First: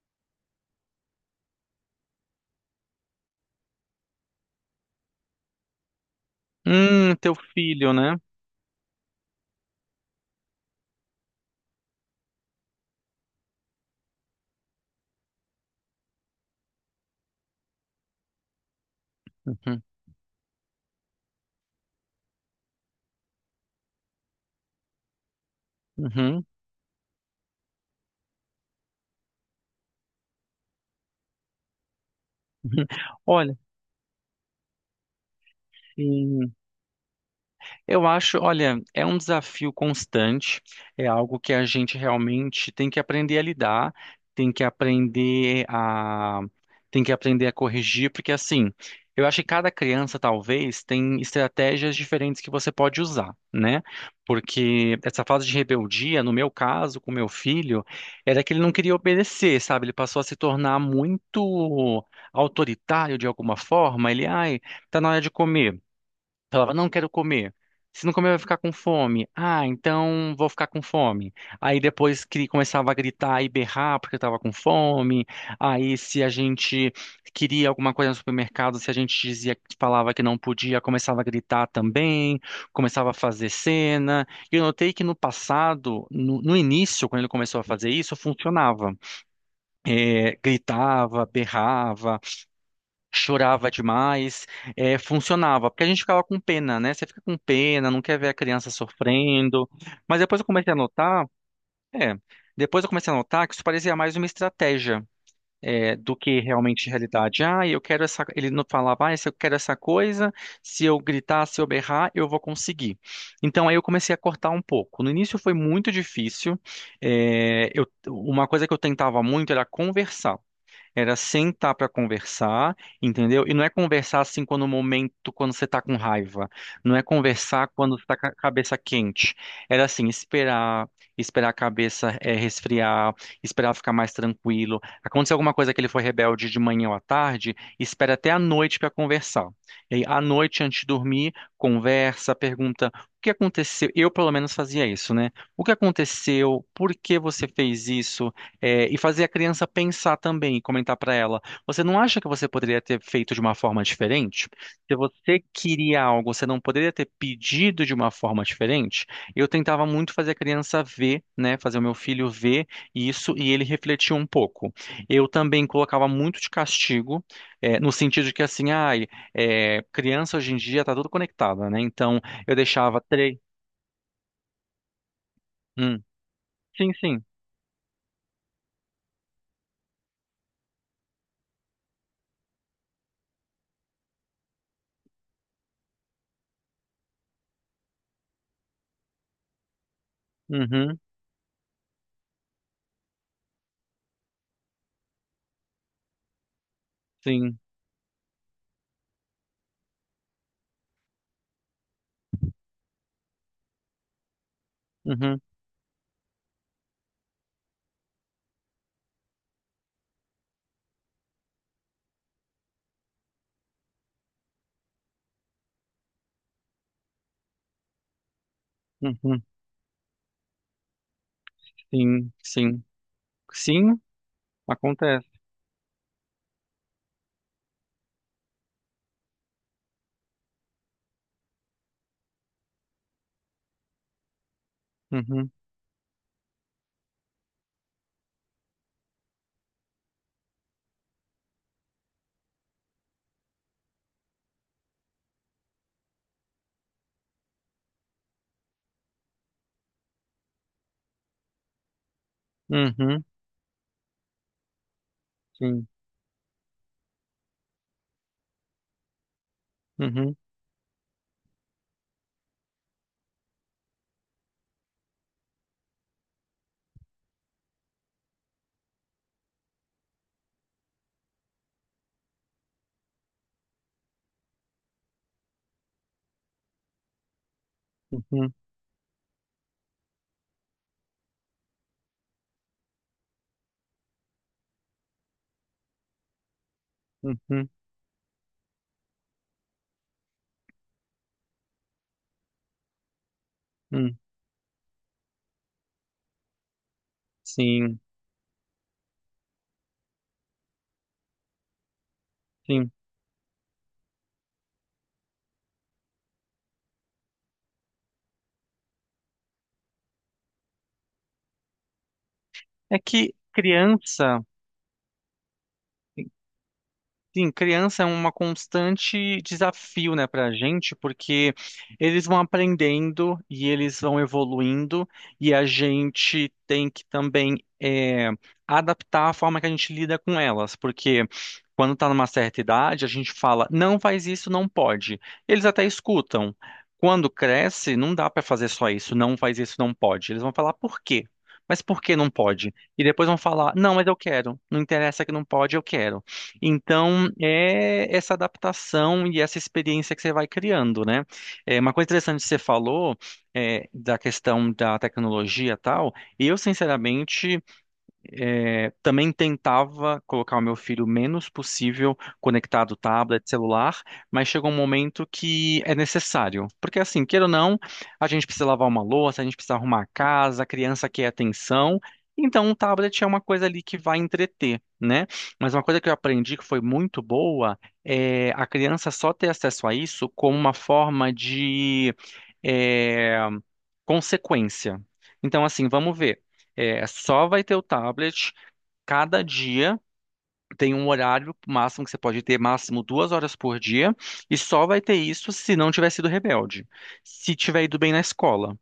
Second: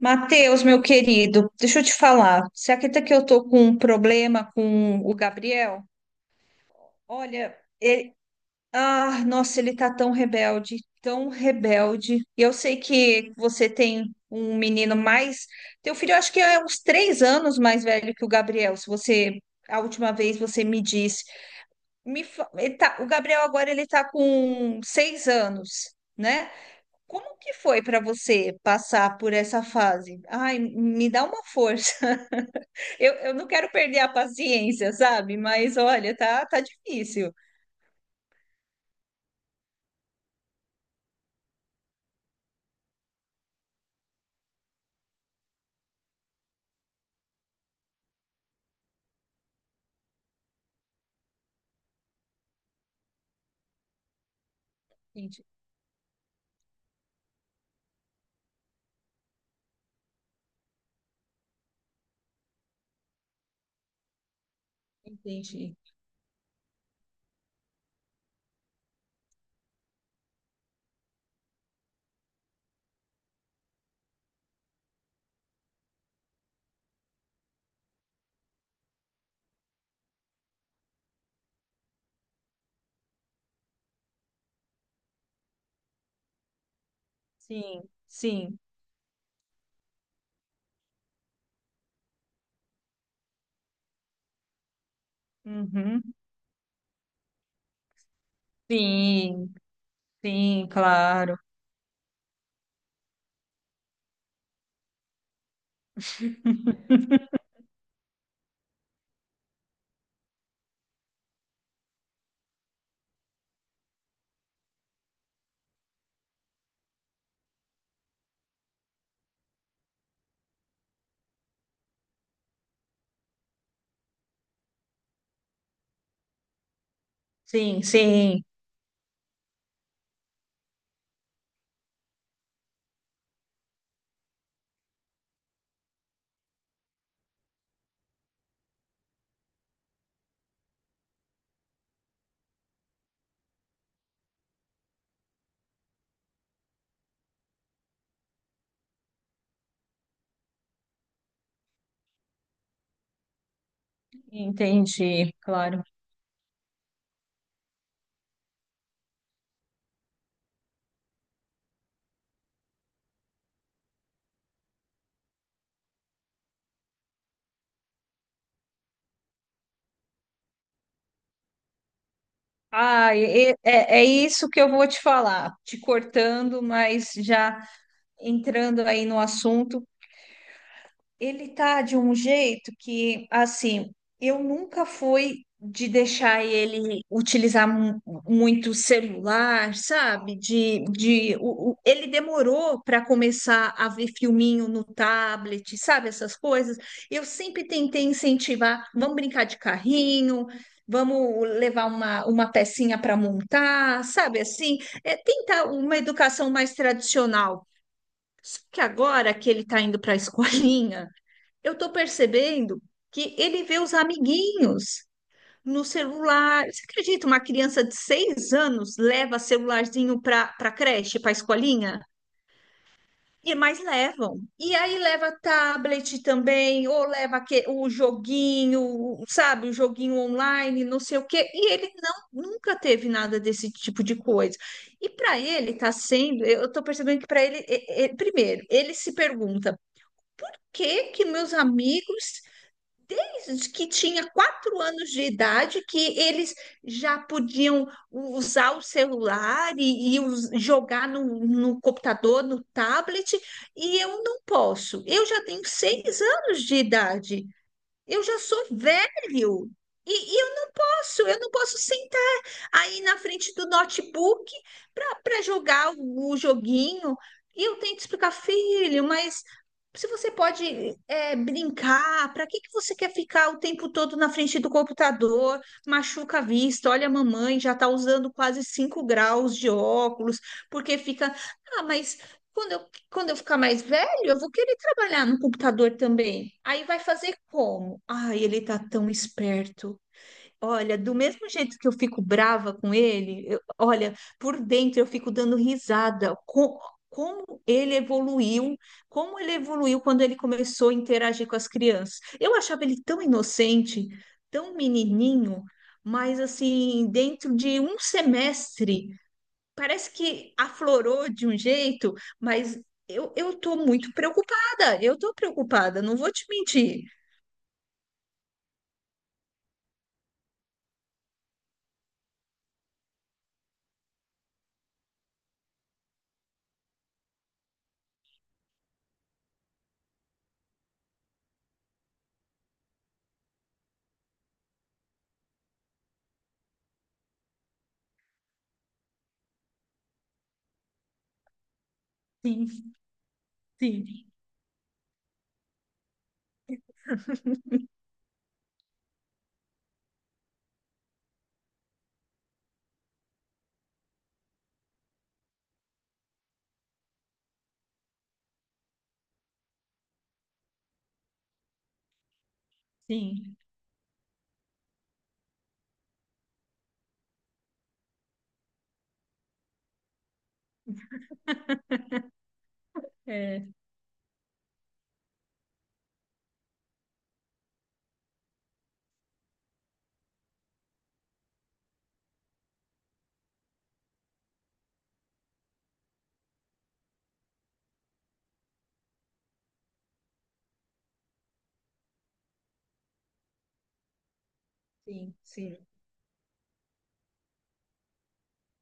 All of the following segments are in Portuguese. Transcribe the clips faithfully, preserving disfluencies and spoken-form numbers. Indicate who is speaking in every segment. Speaker 1: Matheus, meu querido, deixa eu te falar. Você acredita que eu tô com um problema com o Gabriel?
Speaker 2: Hum, teu
Speaker 1: Olha,
Speaker 2: filho,
Speaker 1: ele,
Speaker 2: né?
Speaker 1: ah, nossa, ele tá tão rebelde, tão rebelde. E eu sei que você tem um menino mais. Teu filho, eu acho que é uns três anos mais velho que o Gabriel. Se você, a
Speaker 2: Uhum,
Speaker 1: última vez você me disse, me, fa- ele tá, o Gabriel agora ele tá com seis anos,
Speaker 2: uhum.
Speaker 1: né? Como que foi para você passar por essa fase? Ai, me dá uma força. Eu, eu não
Speaker 2: Olha,
Speaker 1: quero perder a paciência, sabe? Mas olha, tá,
Speaker 2: sim.
Speaker 1: tá difícil.
Speaker 2: Eu acho, olha, é um desafio constante, é algo que a gente realmente tem que aprender a lidar, tem que aprender a, tem que aprender a corrigir, porque assim, eu acho que cada criança talvez tem estratégias diferentes que você pode usar, né? Porque essa
Speaker 1: Entendi,
Speaker 2: fase de rebeldia, no meu caso, com meu filho, era que ele não queria obedecer, sabe? Ele passou a se tornar muito autoritário de alguma forma. Ele, ai, tá na hora de
Speaker 1: entendi.
Speaker 2: comer. Falava, não quero comer. Se não comer, vai ficar com fome. Ah, então vou ficar com fome. Aí depois que começava a gritar e berrar porque eu tava com fome. Aí se a gente queria alguma coisa no supermercado, se a gente dizia, falava que não podia, começava a gritar também, começava a fazer cena. E eu notei que no passado, no, no início, quando ele começou a
Speaker 1: Sim,
Speaker 2: fazer isso,
Speaker 1: sim.
Speaker 2: funcionava. É, gritava, berrava, chorava demais, eh, funcionava, porque a gente
Speaker 1: Uhum.
Speaker 2: ficava com pena, né? Você fica com pena, não quer ver a criança
Speaker 1: Sim,
Speaker 2: sofrendo. Mas depois eu
Speaker 1: sim,
Speaker 2: comecei a notar,
Speaker 1: claro.
Speaker 2: é, Depois eu comecei a notar que isso parecia mais uma estratégia. Eh, do que realmente realidade. Ah, eu quero essa. Ele não falava, ah, se eu quero essa coisa, se eu gritar, se eu berrar, eu vou conseguir. Então aí eu comecei a cortar um pouco. No início foi muito difícil. Eh, eu- uma coisa que eu tentava muito era conversar. Era sentar pra conversar, entendeu? E não é conversar assim quando o momento, quando você tá com raiva. Não é conversar
Speaker 1: Sim,
Speaker 2: quando você tá com a
Speaker 1: sim.
Speaker 2: cabeça quente. Era assim, esperar, esperar a cabeça eh, resfriar, esperar ficar mais tranquilo. Aconteceu alguma coisa que ele foi rebelde de manhã ou à tarde, espera até à noite pra conversar. E aí, à noite, antes de dormir, conversa, pergunta o que aconteceu. Eu, pelo menos, fazia isso, né? O que aconteceu? Por que você fez isso? É, e fazer a criança pensar também e comentar para ela: você não acha que você poderia ter feito de uma forma diferente? Se
Speaker 1: Entendi,
Speaker 2: você
Speaker 1: claro.
Speaker 2: queria algo, você não poderia ter pedido de uma forma diferente? Eu tentava muito fazer a criança ver, né, fazer o meu filho ver isso e ele refletir um pouco. Eu também colocava muito de castigo, é, no sentido de que assim, ai, é, criança hoje em dia tá tudo conectada, né? Então eu deixava
Speaker 1: Ah,
Speaker 2: três.
Speaker 1: e- e- é, é isso que eu vou te falar, te
Speaker 2: Hum.
Speaker 1: cortando,
Speaker 2: Sim,
Speaker 1: mas
Speaker 2: sim.
Speaker 1: já entrando aí no assunto. Ele tá de um jeito que, assim, eu nunca fui de deixar ele utilizar mu- muito celular, sabe? De,
Speaker 2: Uhum,
Speaker 1: de o, o- ele demorou para começar a ver filminho no tablet, sabe? Essas coisas. Eu
Speaker 2: sim.
Speaker 1: sempre tentei incentivar, vamos brincar de carrinho, vamos levar uma, uma pecinha para montar, sabe? Assim, é
Speaker 2: Uhum,
Speaker 1: tentar uma educação mais tradicional. Só que agora que ele está indo para a escolinha, eu estou percebendo que ele vê os amiguinhos no celular. Você acredita? Uma criança de seis anos leva
Speaker 2: uhum,
Speaker 1: celularzinho para para creche, para escolinha?
Speaker 2: sim, sim.
Speaker 1: E mais
Speaker 2: Sim,
Speaker 1: levam. E aí
Speaker 2: acontece.
Speaker 1: leva tablet também, ou leva que, o joguinho, sabe, o joguinho online, não sei o quê. E ele não nunca teve nada desse tipo de coisa. E para
Speaker 2: Uhum,
Speaker 1: ele está sendo, eu estou percebendo que para ele, é- é- primeiro, ele se pergunta: que que meus amigos que tinha quatro anos de idade que eles já podiam usar o celular e, e us- jogar no, no computador, no
Speaker 2: uhum,
Speaker 1: tablet, e eu não posso. Eu já tenho
Speaker 2: sim.
Speaker 1: seis anos de idade, eu já sou velho. E,
Speaker 2: Uhum,
Speaker 1: e eu, nossa, eu não posso sentar aí na frente do notebook para jogar o, o joguinho. E eu tento explicar, filho, mas se você pode é, brincar, para que, que você quer ficar o tempo todo na frente do computador? Machuca a vista, olha a mamãe, já está usando
Speaker 2: uhum,
Speaker 1: quase cinco graus de óculos, porque fica. Ah, mas quando eu, quando eu ficar mais velho, eu vou querer trabalhar no computador também. Aí vai fazer
Speaker 2: uhum,
Speaker 1: como? Ai, ele tá tão esperto. Olha, do mesmo jeito que eu fico brava com ele, eu- olha,
Speaker 2: uhum,
Speaker 1: por dentro eu fico dando risada. Co- como ele
Speaker 2: sim,
Speaker 1: evoluiu, como ele evoluiu quando ele começou a interagir com as crianças. Eu achava
Speaker 2: sim.
Speaker 1: ele tão inocente, tão menininho, mas assim, dentro de um semestre, parece que aflorou de um jeito, mas
Speaker 2: É que
Speaker 1: eu, eu tô muito
Speaker 2: criança.
Speaker 1: preocupada, eu tô preocupada, não vou te mentir.
Speaker 2: Sim, criança é uma constante desafio, né, pra gente, porque eles vão aprendendo e eles vão evoluindo, e a gente tem que também é, adaptar a forma que a gente lida com elas, porque quando tá numa certa idade, a gente fala, não faz isso, não pode. Eles até escutam. Quando cresce, não dá pra fazer só isso, não faz isso, não pode. Eles vão falar por quê? Mas por que não pode?
Speaker 1: Sim,
Speaker 2: E depois vão falar, não,
Speaker 1: sim,
Speaker 2: mas eu quero. Não interessa que não pode, eu quero. Então, é essa adaptação e essa experiência que você vai criando, né? É, uma coisa interessante que você falou é, da questão da tecnologia e tal, eu, sinceramente, é, também tentava colocar o meu filho o menos possível conectado tablet,
Speaker 1: sim,
Speaker 2: celular, mas chegou um momento que é necessário. Porque assim, queira ou não, a gente precisa lavar uma louça, a gente precisa arrumar a casa, a criança quer atenção. Então, um tablet é uma coisa
Speaker 1: é,
Speaker 2: ali que vai entreter, né? Mas uma coisa que eu aprendi que foi muito boa é a criança só ter acesso a isso como uma forma de é, consequência. Então, assim, vamos ver. É, só vai ter o tablet cada dia. Tem um horário máximo que você pode ter, máximo duas horas por dia, e só vai ter
Speaker 1: sim,
Speaker 2: isso se
Speaker 1: sim.
Speaker 2: não tiver sido rebelde, se tiver ido bem na escola,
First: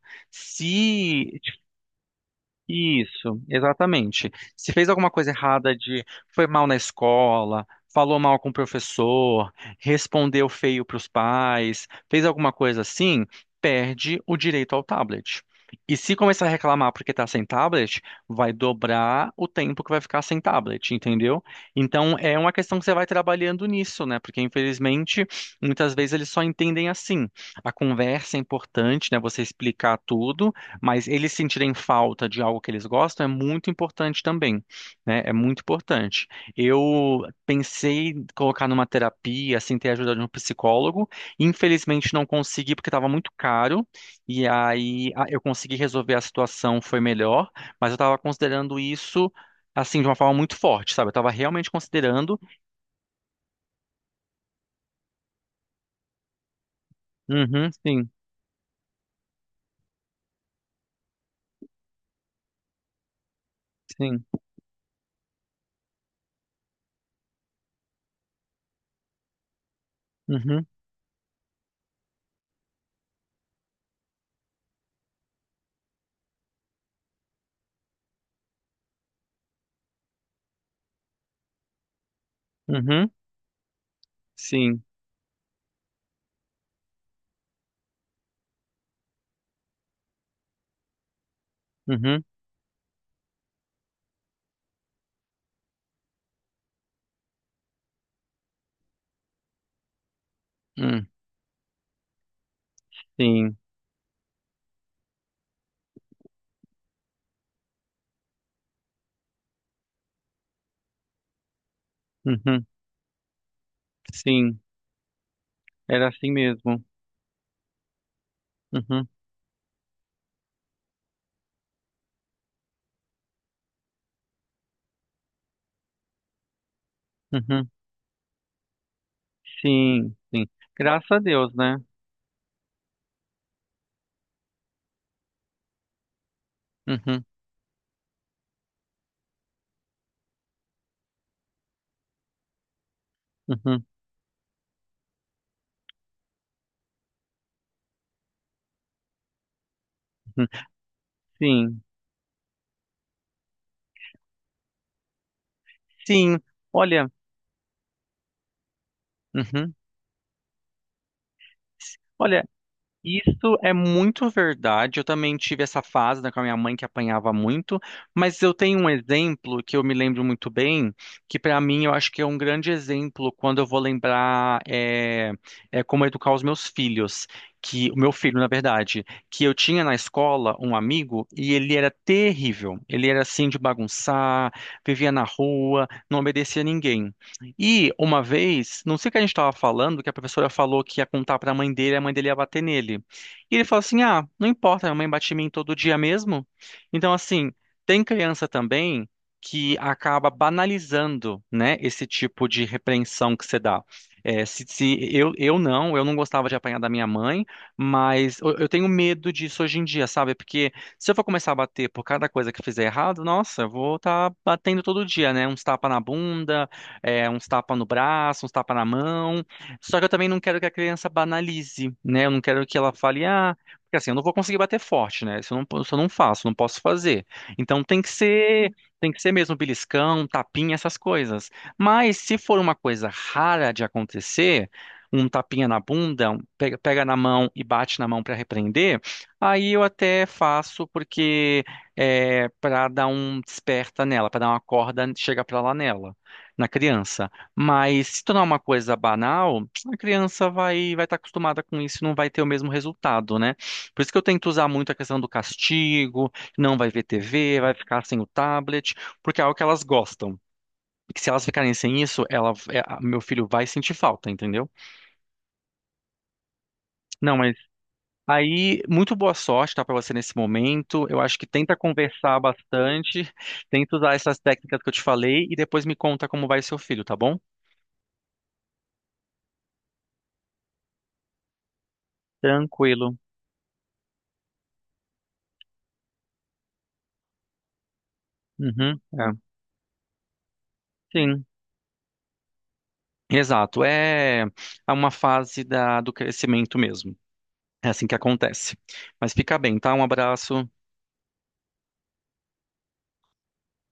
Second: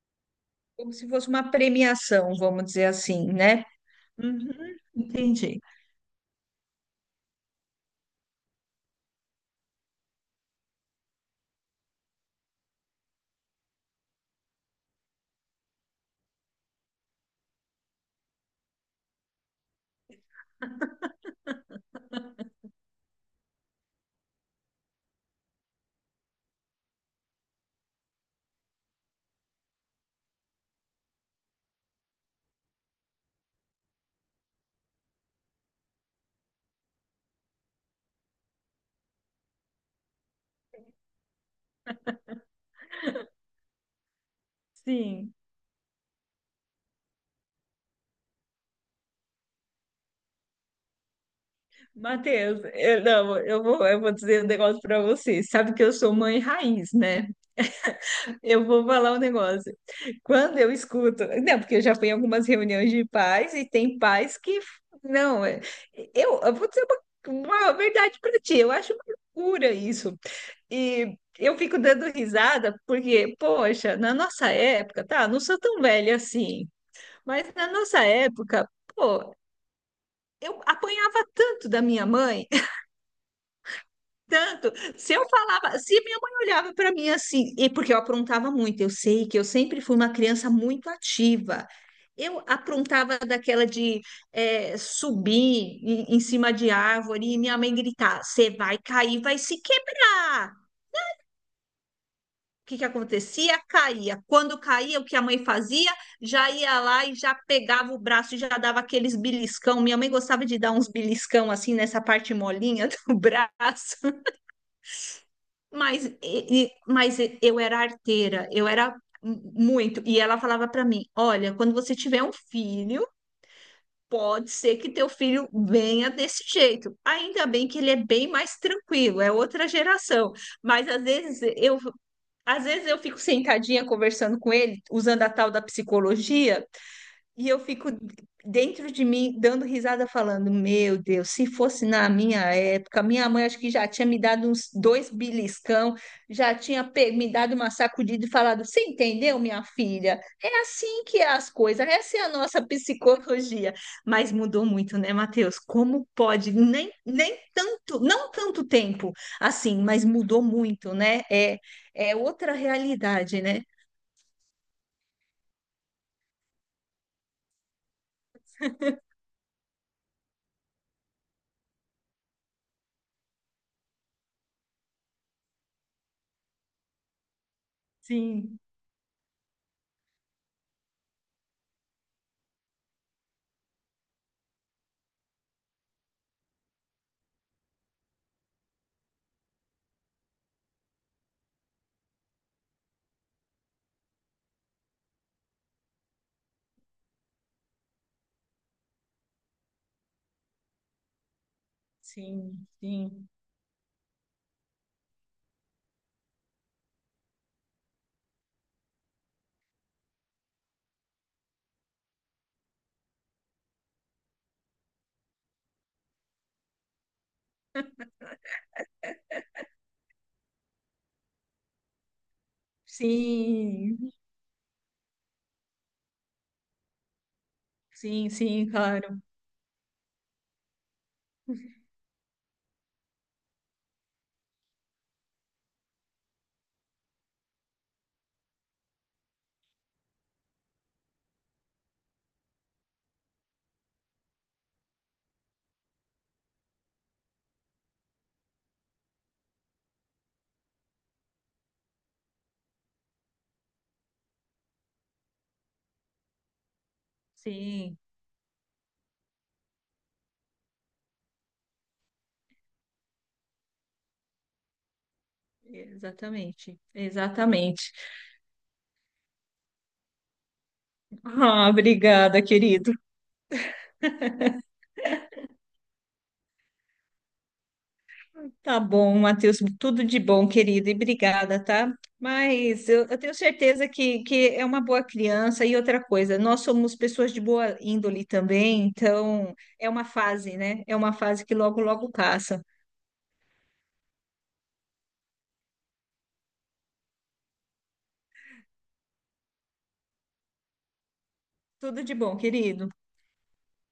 Speaker 1: Como se fosse
Speaker 2: se
Speaker 1: uma premiação, vamos dizer assim,
Speaker 2: isso,
Speaker 1: né?
Speaker 2: exatamente. Se
Speaker 1: Uhum,
Speaker 2: fez alguma coisa
Speaker 1: entendi.
Speaker 2: errada, de foi mal na escola, falou mal com o professor, respondeu feio para os pais, fez alguma coisa assim, perde o direito ao tablet. E se começar a reclamar porque está sem tablet, vai dobrar o tempo que vai ficar sem tablet, entendeu? Então é uma questão que você vai trabalhando nisso, né? Porque infelizmente muitas vezes eles só entendem assim. A conversa é importante, né? Você explicar tudo, mas eles sentirem falta de algo que eles gostam é muito importante também, né? É muito importante. Eu pensei em colocar numa terapia, assim, ter a ajuda de um psicólogo. Infelizmente não consegui porque estava muito caro. E aí a-
Speaker 1: Sim.
Speaker 2: eu consegui resolver a situação, foi melhor. Mas eu estava considerando isso, assim, de uma forma muito forte, sabe? Eu estava realmente considerando.
Speaker 1: Matheus, eu, não, eu vou, eu vou dizer um negócio para você. Sabe que eu sou mãe raiz, né?
Speaker 2: Uhum, sim,
Speaker 1: Eu vou falar um negócio. Quando eu escuto, não, porque eu já fui em algumas reuniões de pais e tem
Speaker 2: sim.
Speaker 1: pais que, não, é- eu, eu vou dizer uma, uma verdade para ti. Eu acho uma loucura isso.
Speaker 2: Uhum,
Speaker 1: E eu fico dando risada porque, poxa, na nossa época, tá? Não sou tão velha assim. Mas na nossa época, pô, eu apanhava tanto da minha mãe,
Speaker 2: uhum,
Speaker 1: tanto.
Speaker 2: sim.
Speaker 1: Se eu falava, se minha mãe olhava para mim assim, e porque eu aprontava muito, eu sei que eu sempre fui uma criança muito ativa.
Speaker 2: Uhum,
Speaker 1: Eu aprontava daquela de eh, subir em, em cima de árvore e minha mãe gritar: Você vai cair, vai se quebrar.
Speaker 2: hum,
Speaker 1: O que que
Speaker 2: sim.
Speaker 1: acontecia? Caía. Quando caía, o que a mãe fazia? Já ia lá e já pegava o braço e já dava aqueles beliscão. Minha mãe gostava de dar uns beliscão assim nessa parte
Speaker 2: Uhum,
Speaker 1: molinha do braço.
Speaker 2: sim.
Speaker 1: Mas,
Speaker 2: Era
Speaker 1: e-
Speaker 2: assim
Speaker 1: e-
Speaker 2: mesmo.
Speaker 1: mas eu era arteira, eu era
Speaker 2: Uhum,
Speaker 1: muito. E ela falava para mim: Olha, quando você tiver um filho, pode ser que teu filho venha desse jeito. Ainda bem
Speaker 2: uhum.
Speaker 1: que ele é bem mais tranquilo, é outra
Speaker 2: Sim,
Speaker 1: geração.
Speaker 2: sim.
Speaker 1: Mas às
Speaker 2: Graças a
Speaker 1: vezes
Speaker 2: Deus, né?
Speaker 1: eu, às vezes eu fico sentadinha conversando com ele, usando a tal da psicologia,
Speaker 2: Uhum,
Speaker 1: e eu fico dentro de mim dando risada, falando: Meu Deus, se fosse na minha época, minha mãe acho que
Speaker 2: uhum,
Speaker 1: já tinha me dado uns dois beliscão, já tinha pe- me dado uma sacudida e falado: Você entendeu, minha filha?
Speaker 2: uhum.
Speaker 1: É assim que é as
Speaker 2: Sim,
Speaker 1: coisas, essa é a nossa psicologia. Mas mudou muito, né, Matheus? Como
Speaker 2: sim.
Speaker 1: pode? Nem,
Speaker 2: Olha,
Speaker 1: nem tanto, não tanto tempo
Speaker 2: uhum.
Speaker 1: assim, mas mudou muito, né? É, é
Speaker 2: Olha,
Speaker 1: outra realidade,
Speaker 2: isso
Speaker 1: né?
Speaker 2: é muito verdade. Eu também tive essa fase, né, com a minha mãe que apanhava muito, mas eu tenho um exemplo que eu me lembro muito bem, que para mim eu acho que é um grande exemplo quando eu vou lembrar é, é como educar os meus filhos, que o meu filho, na
Speaker 1: Sim,
Speaker 2: verdade, que eu tinha na escola um amigo e ele era terrível. Ele era assim de bagunçar, vivia na rua, não obedecia a ninguém. E uma vez, não sei o que a gente estava falando, que a professora falou que ia contar para a mãe dele, e a mãe dele ia bater nele. E ele falou assim: "Ah, não importa, minha mãe bate em mim todo dia mesmo". Então, assim, tem criança também que acaba banalizando, né, esse tipo de
Speaker 1: sim, sim.
Speaker 2: repreensão que você dá. É, se, se eu, eu não, eu não gostava de apanhar da minha mãe, mas eu, eu tenho medo disso hoje em dia, sabe? Porque se eu for começar a bater por cada coisa que eu fizer errado, nossa, eu vou estar batendo todo dia, né? Uns tapa na bunda, é, uns tapa no braço, uns tapa na mão. Só que eu também não quero que a criança banalize, né? Eu não quero que ela fale, ah, porque assim,
Speaker 1: Sim,
Speaker 2: eu não vou conseguir bater forte, né? Isso eu não, isso eu não faço, não posso fazer. Então tem que
Speaker 1: sim, sim,
Speaker 2: ser, tem que
Speaker 1: claro.
Speaker 2: ser mesmo beliscão, tapinha, essas coisas. Mas se for uma coisa rara de acontecer, um tapinha na bunda, um pega, pega na mão e bate na mão para repreender, aí eu até faço porque é para dar um desperta nela, para dar uma corda, chega para lá nela, na criança. Mas se tornar uma coisa banal, a criança vai vai estar acostumada com isso e não vai ter o mesmo resultado, né? Por isso que eu tento usar muito a questão do castigo, não vai ver T V, vai
Speaker 1: Sim,
Speaker 2: ficar sem o tablet, porque é algo que elas gostam. E que se elas ficarem sem isso, ela, é, a- meu filho vai sentir falta, entendeu?
Speaker 1: exatamente.
Speaker 2: Não, mas
Speaker 1: Exatamente.
Speaker 2: aí, muito boa sorte, tá, para você nesse momento. Eu acho que
Speaker 1: Ah,
Speaker 2: tenta conversar
Speaker 1: obrigada, querido.
Speaker 2: bastante, tenta usar essas técnicas que eu te falei e depois me conta como vai seu filho, tá bom?
Speaker 1: Tá bom, Matheus, tudo de bom, querido, e obrigada, tá? Mas eu,
Speaker 2: Tranquilo.
Speaker 1: eu tenho certeza que, que é uma boa criança. E outra coisa, nós somos pessoas de boa índole também,
Speaker 2: Uhum. É.
Speaker 1: então é uma fase, né? É uma fase
Speaker 2: Sim,
Speaker 1: que logo, logo passa.
Speaker 2: exato. É é uma fase da, do crescimento mesmo. É assim que acontece. Mas fica bem, tá? Um abraço.
Speaker 1: Tudo de bom, querido.